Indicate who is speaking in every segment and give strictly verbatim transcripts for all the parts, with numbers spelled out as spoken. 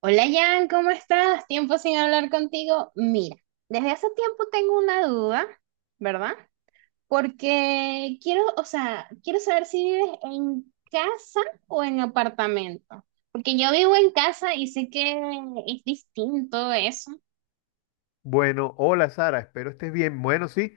Speaker 1: Hola Jan, ¿cómo estás? Tiempo sin hablar contigo. Mira, desde hace tiempo tengo una duda, ¿verdad? Porque quiero, o sea, quiero saber si vives en casa o en apartamento. Porque yo vivo en casa y sé que es distinto eso.
Speaker 2: Bueno, hola Sara, espero estés bien. Bueno, sí,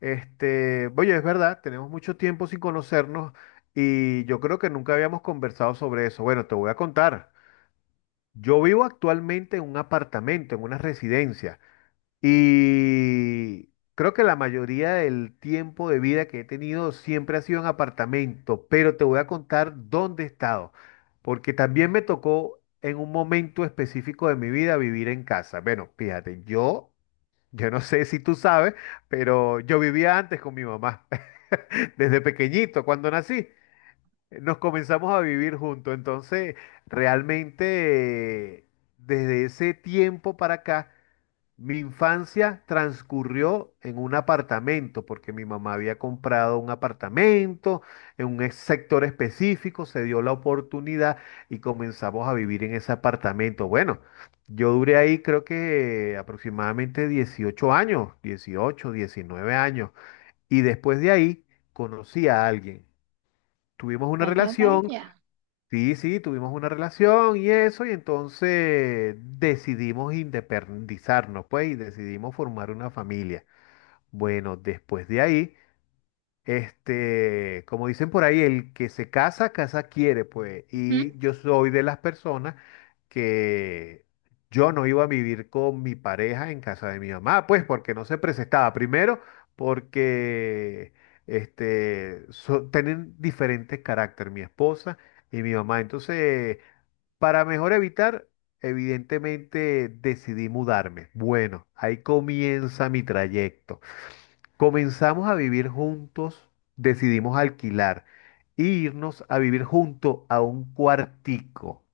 Speaker 2: este, oye, es verdad, tenemos mucho tiempo sin conocernos y yo creo que nunca habíamos conversado sobre eso. Bueno, te voy a contar. Yo vivo actualmente en un apartamento, en una residencia, y creo que la mayoría del tiempo de vida que he tenido siempre ha sido en apartamento, pero te voy a contar dónde he estado, porque también me tocó en un momento específico de mi vida vivir en casa. Bueno, fíjate, yo... Yo no sé si tú sabes, pero yo vivía antes con mi mamá. Desde pequeñito, cuando nací, nos comenzamos a vivir juntos. Entonces, realmente, eh, desde ese tiempo para acá, mi infancia transcurrió en un apartamento, porque mi mamá había comprado un apartamento en un ex- sector específico, se dio la oportunidad y comenzamos a vivir en ese apartamento. Bueno, yo duré ahí creo que aproximadamente dieciocho años, dieciocho, diecinueve años, y después de ahí conocí a alguien. Tuvimos una
Speaker 1: Vaya,
Speaker 2: relación.
Speaker 1: vaya.
Speaker 2: Sí, sí, tuvimos una relación y eso, y entonces decidimos independizarnos, pues, y decidimos formar una familia. Bueno, después de ahí, este, como dicen por ahí, el que se casa, casa quiere, pues. Y yo soy de las personas que yo no iba a vivir con mi pareja en casa de mi mamá, pues porque no se presentaba. Primero, porque este, so- tienen diferentes carácter mi esposa y mi mamá. Entonces, para mejor evitar, evidentemente decidí mudarme. Bueno, ahí comienza mi trayecto. Comenzamos a vivir juntos, decidimos alquilar e irnos a vivir junto a un cuartico.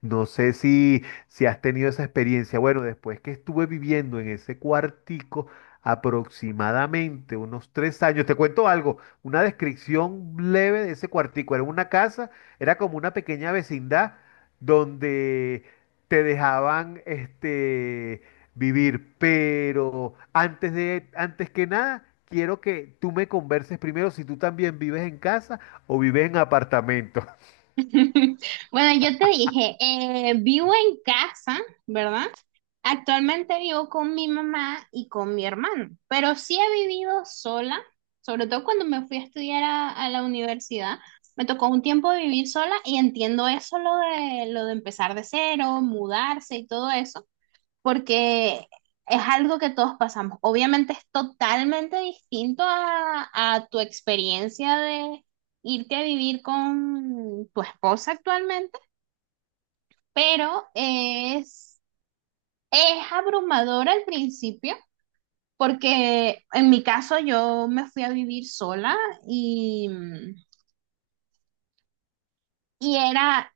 Speaker 2: No sé si, si has tenido esa experiencia. Bueno, después que estuve viviendo en ese cuartico aproximadamente unos tres años, te cuento algo, una descripción leve de ese cuartico. Era una casa, era como una pequeña vecindad donde te dejaban este, vivir, pero antes de, antes que nada, quiero que tú me converses primero si tú también vives en casa o vives en apartamento.
Speaker 1: Bueno, yo te dije, eh, vivo en casa, ¿verdad? Actualmente vivo con mi mamá y con mi hermano, pero sí he vivido sola, sobre todo cuando me fui a estudiar a, a la universidad. Me tocó un tiempo vivir sola y entiendo eso, lo de, lo de empezar de cero, mudarse y todo eso porque es algo que todos pasamos. Obviamente es totalmente distinto a, a tu experiencia de irte a vivir con tu esposa actualmente, pero es, es abrumador al principio, porque en mi caso yo me fui a vivir sola y, y era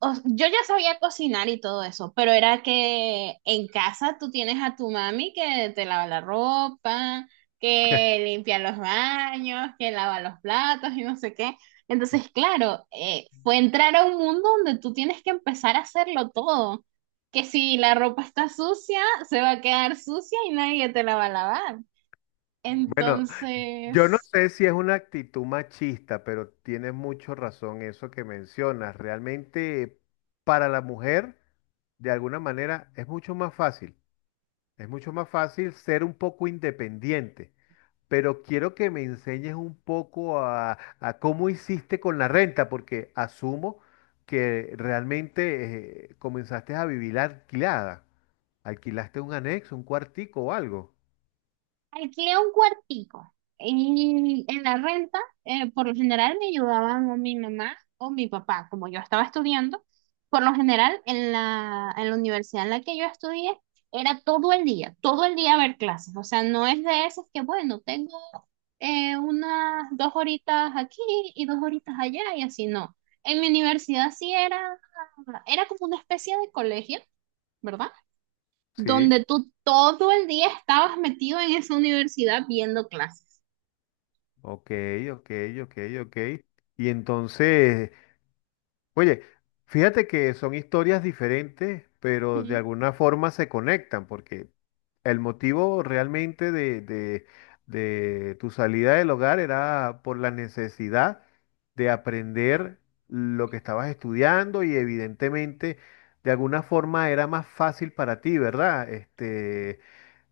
Speaker 1: o- yo ya sabía cocinar y todo eso, pero era que en casa tú tienes a tu mami que te lava la ropa, que limpia los baños, que lava los platos y no sé qué. Entonces, claro, eh, fue entrar a un mundo donde tú tienes que empezar a hacerlo todo. Que si la ropa está sucia, se va a quedar sucia y nadie te la va a lavar.
Speaker 2: Bueno, Yo
Speaker 1: Entonces...
Speaker 2: no sé si es una actitud machista, pero tienes mucho razón eso que mencionas. Realmente para la mujer, de alguna manera, es mucho más fácil. Es mucho más fácil ser un poco independiente. Pero quiero que me enseñes un poco a, a cómo hiciste con la renta, porque asumo que realmente eh, comenzaste a vivir alquilada. Alquilaste un anexo, un cuartico o algo.
Speaker 1: Alquilé un cuartico y en la renta, eh, por lo general me ayudaban o mi mamá o mi papá, como yo estaba estudiando. Por lo general, en la, en la universidad en la que yo estudié, era todo el día, todo el día ver clases. O sea, no es de esas que, bueno, tengo eh, unas dos horitas aquí y dos horitas allá y así no. En mi universidad sí era, era como una especie de colegio, ¿verdad?
Speaker 2: Sí.
Speaker 1: Donde tú todo el día estabas metido en esa universidad viendo clases.
Speaker 2: Ok, ok, ok, ok. Y entonces, oye, fíjate que son historias diferentes, pero de
Speaker 1: Ujú.
Speaker 2: alguna forma se conectan, porque el motivo realmente de, de- de tu salida del hogar era por la necesidad de aprender lo que estabas estudiando y evidentemente de alguna forma era más fácil para ti, ¿verdad? Este,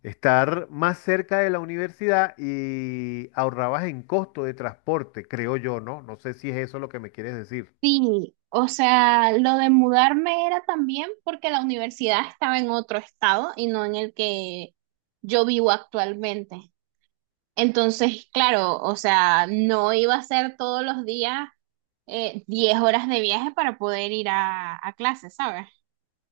Speaker 2: estar más cerca de la universidad y ahorrabas en costo de transporte, creo yo, ¿no? No sé si es eso lo que me quieres decir.
Speaker 1: Sí, o sea, lo de mudarme era también porque la universidad estaba en otro estado y no en el que yo vivo actualmente. Entonces, claro, o sea, no iba a ser todos los días eh, diez horas de viaje para poder ir a, a clases, ¿sabes?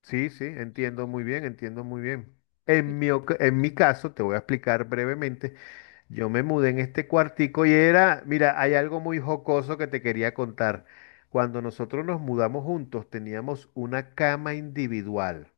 Speaker 2: Sí, sí, entiendo muy bien, entiendo muy bien. En mi, oca- en mi caso, te voy a explicar brevemente, yo me mudé en este cuartico y era, mira, hay algo muy jocoso que te quería contar. Cuando nosotros nos mudamos juntos, teníamos una cama individual.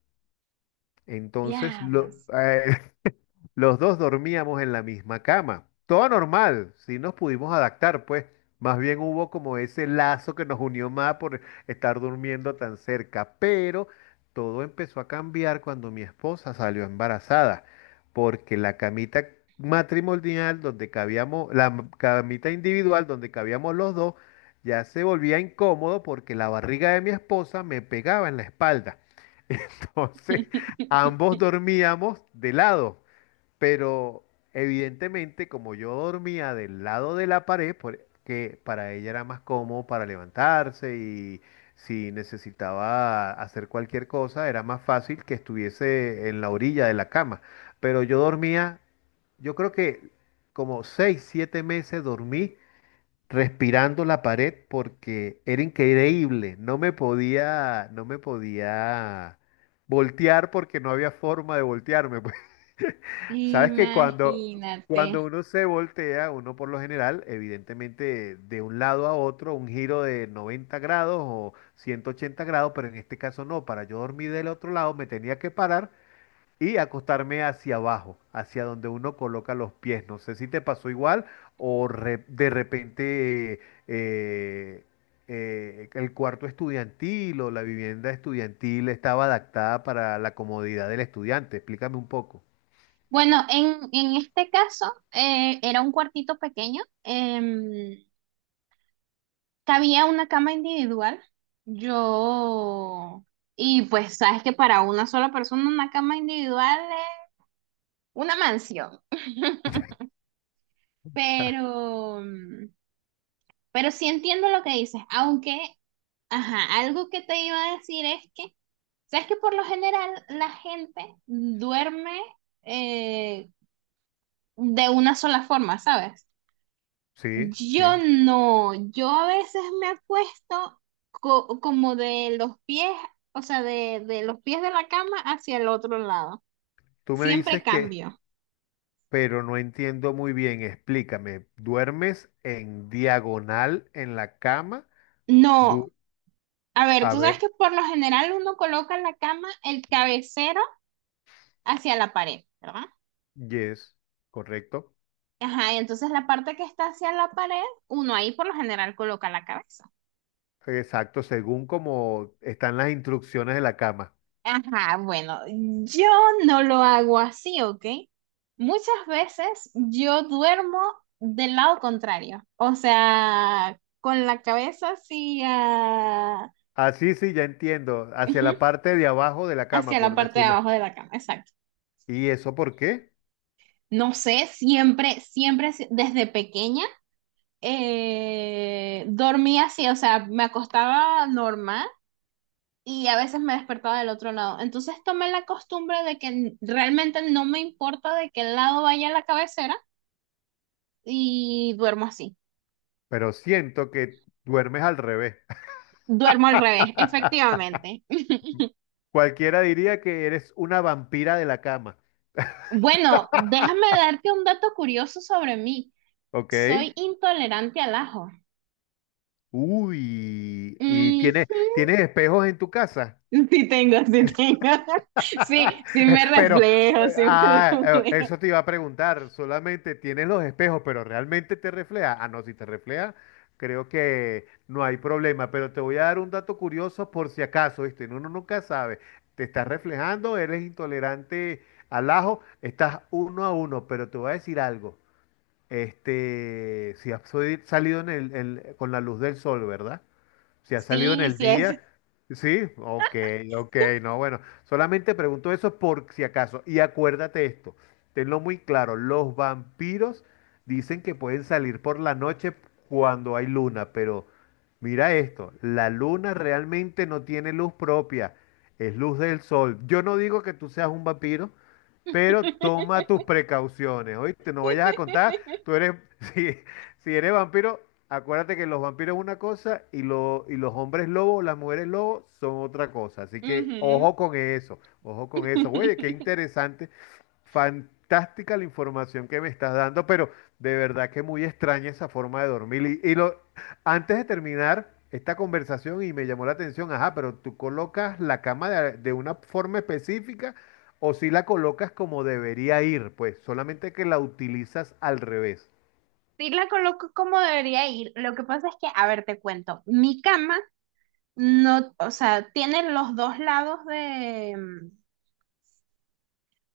Speaker 2: Entonces, lo,
Speaker 1: Diablos.
Speaker 2: Los dos dormíamos en la misma cama. Todo normal, sí nos pudimos adaptar, pues. Más bien hubo como ese lazo que nos unió más por estar durmiendo tan cerca. Pero todo empezó a cambiar cuando mi esposa salió embarazada, porque la camita matrimonial donde cabíamos, la m- camita individual donde cabíamos los dos, ya se volvía incómodo porque la barriga de mi esposa me pegaba en la espalda. Entonces, ambos dormíamos de lado. Pero evidentemente, como yo dormía del lado de la pared, por- que para ella era más cómodo para levantarse y si necesitaba hacer cualquier cosa, era más fácil que estuviese en la orilla de la cama. Pero yo dormía, yo creo que como seis, siete meses dormí respirando la pared porque era increíble, no me podía, no me podía voltear porque no había forma de voltearme. Sabes que cuando,
Speaker 1: Imagínate.
Speaker 2: cuando uno se voltea, uno por lo general, evidentemente de un lado a otro, un giro de noventa grados o ciento ochenta grados, pero en este caso no, para yo dormir del otro lado me tenía que parar y acostarme hacia abajo, hacia donde uno coloca los pies. No sé si te pasó igual o re- de repente eh, eh, el cuarto estudiantil o la vivienda estudiantil estaba adaptada para la comodidad del estudiante. Explícame un poco.
Speaker 1: Bueno, en, en este caso eh, era un cuartito pequeño, em, cabía una cama individual, yo, y pues sabes que para una sola persona una cama individual es una mansión, pero, mm, pero sí entiendo lo que dices, aunque, ajá, algo que te iba a decir es que, sabes que por lo general la gente duerme eh, de una sola forma, ¿sabes?
Speaker 2: Sí,
Speaker 1: Yo
Speaker 2: sí.
Speaker 1: no, yo a veces me acuesto co- como de los pies, o sea, de, de los pies de la cama hacia el otro lado.
Speaker 2: Tú me
Speaker 1: Siempre
Speaker 2: dices que,
Speaker 1: cambio.
Speaker 2: pero no entiendo muy bien. Explícame. ¿Duermes en diagonal en la cama?
Speaker 1: No,
Speaker 2: Du-
Speaker 1: a ver,
Speaker 2: a
Speaker 1: tú sabes
Speaker 2: ver,
Speaker 1: que por lo general uno coloca la cama, el cabecero hacia la pared, ¿verdad?
Speaker 2: yes, correcto.
Speaker 1: Ajá, y entonces la parte que está hacia la pared, uno ahí por lo general coloca la cabeza.
Speaker 2: Exacto, según como están las instrucciones de la cama.
Speaker 1: Ajá, bueno, yo no lo hago así, ¿ok? Muchas veces yo duermo del lado contrario, o sea, con la cabeza hacia,
Speaker 2: Así sí, sí, ya entiendo. Hacia
Speaker 1: ujú,
Speaker 2: la parte de abajo de la cama,
Speaker 1: hacia la
Speaker 2: por
Speaker 1: parte de
Speaker 2: decirlo.
Speaker 1: abajo de la cama, exacto.
Speaker 2: ¿Y eso por qué?
Speaker 1: No sé, siempre, siempre, si- desde pequeña, eh, dormía así, o sea, me acostaba normal y a veces me despertaba del otro lado. Entonces tomé la costumbre de que realmente no me importa de qué lado vaya la cabecera y duermo así.
Speaker 2: Pero siento que duermes al revés.
Speaker 1: Duermo al revés, efectivamente.
Speaker 2: Cualquiera diría que eres una vampira de la cama.
Speaker 1: Bueno, déjame darte un dato curioso sobre mí.
Speaker 2: ¿Ok?
Speaker 1: Soy intolerante al ajo.
Speaker 2: Uy, y
Speaker 1: Mm,
Speaker 2: tienes, tienes espejos en tu casa.
Speaker 1: Sí tengo, sí tengo. Sí, sí me
Speaker 2: Pero,
Speaker 1: reflejo,
Speaker 2: eh,
Speaker 1: sí me
Speaker 2: ah, eh,
Speaker 1: reflejo.
Speaker 2: eso te iba a preguntar, solamente tienes los espejos, pero realmente te refleja. Ah, no, si te refleja, creo que no hay problema, pero te voy a dar un dato curioso por si acaso, ¿viste? Uno nunca sabe. Te estás reflejando, eres intolerante al ajo, estás uno a uno, pero te voy a decir algo. Este, si has sali- salido en el- en- con la luz del sol, ¿verdad? Si ha salido en
Speaker 1: Sí,
Speaker 2: el
Speaker 1: sí es.
Speaker 2: día, sí, ok, ok, no, bueno, solamente pregunto eso por si acaso. Y acuérdate esto, tenlo muy claro, los vampiros dicen que pueden salir por la noche cuando hay luna, pero mira esto, la luna realmente no tiene luz propia, es luz del sol. Yo no digo que tú seas un vampiro, pero toma tus precauciones, ¿oíste? No vayas a contar, tú eres, si, si eres vampiro, acuérdate que los vampiros es una cosa y, lo- y los hombres lobos, las mujeres lobos son otra cosa, así que
Speaker 1: Ujú.
Speaker 2: ojo con eso, ojo con eso, güey, qué interesante. Fantástica la información que me estás dando, pero de verdad que muy extraña esa forma de dormir. Y, y lo, antes de terminar esta conversación, y me llamó la atención, ajá, pero tú colocas la cama de, de una forma específica o si la colocas como debería ir, pues solamente que la utilizas al revés.
Speaker 1: Sí la coloco como debería ir. Lo que pasa es que, a ver, te cuento. Mi cama no, o sea, tiene los dos lados de,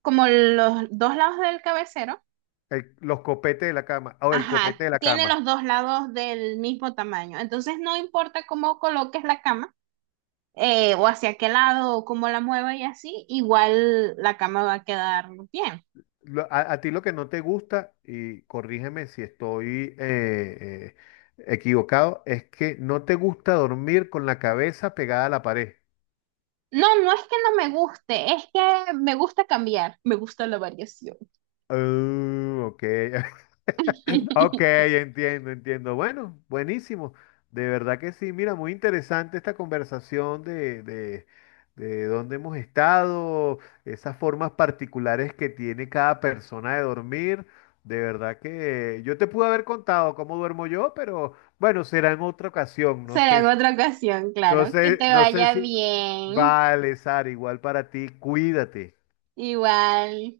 Speaker 1: como los dos lados del cabecero,
Speaker 2: El- los copetes de la cama, o el
Speaker 1: ajá,
Speaker 2: copete de la
Speaker 1: tiene
Speaker 2: cama.
Speaker 1: los dos lados del mismo tamaño. Entonces no importa cómo coloques la cama, eh, o hacia qué lado, o cómo la mueva y así, igual la cama va a quedar bien.
Speaker 2: Lo- a, a ti lo que no te gusta, y corrígeme si estoy eh, eh, equivocado, es que no te gusta dormir con la cabeza pegada a la pared.
Speaker 1: No, no es que no me guste, es que me gusta cambiar, me gusta la variación.
Speaker 2: Oh, ok. Ok, entiendo, entiendo. Bueno, buenísimo. De verdad que sí. Mira, muy interesante esta conversación de, de, de dónde hemos estado, esas formas particulares que tiene cada persona de dormir. De verdad que yo te pude haber contado cómo duermo yo, pero bueno, será en otra ocasión. No
Speaker 1: Será
Speaker 2: sé,
Speaker 1: en
Speaker 2: si-
Speaker 1: otra ocasión,
Speaker 2: no
Speaker 1: claro. Que
Speaker 2: sé,
Speaker 1: te
Speaker 2: no sé
Speaker 1: vaya
Speaker 2: si.
Speaker 1: bien.
Speaker 2: Vale, Sara, igual para ti. Cuídate.
Speaker 1: Igual.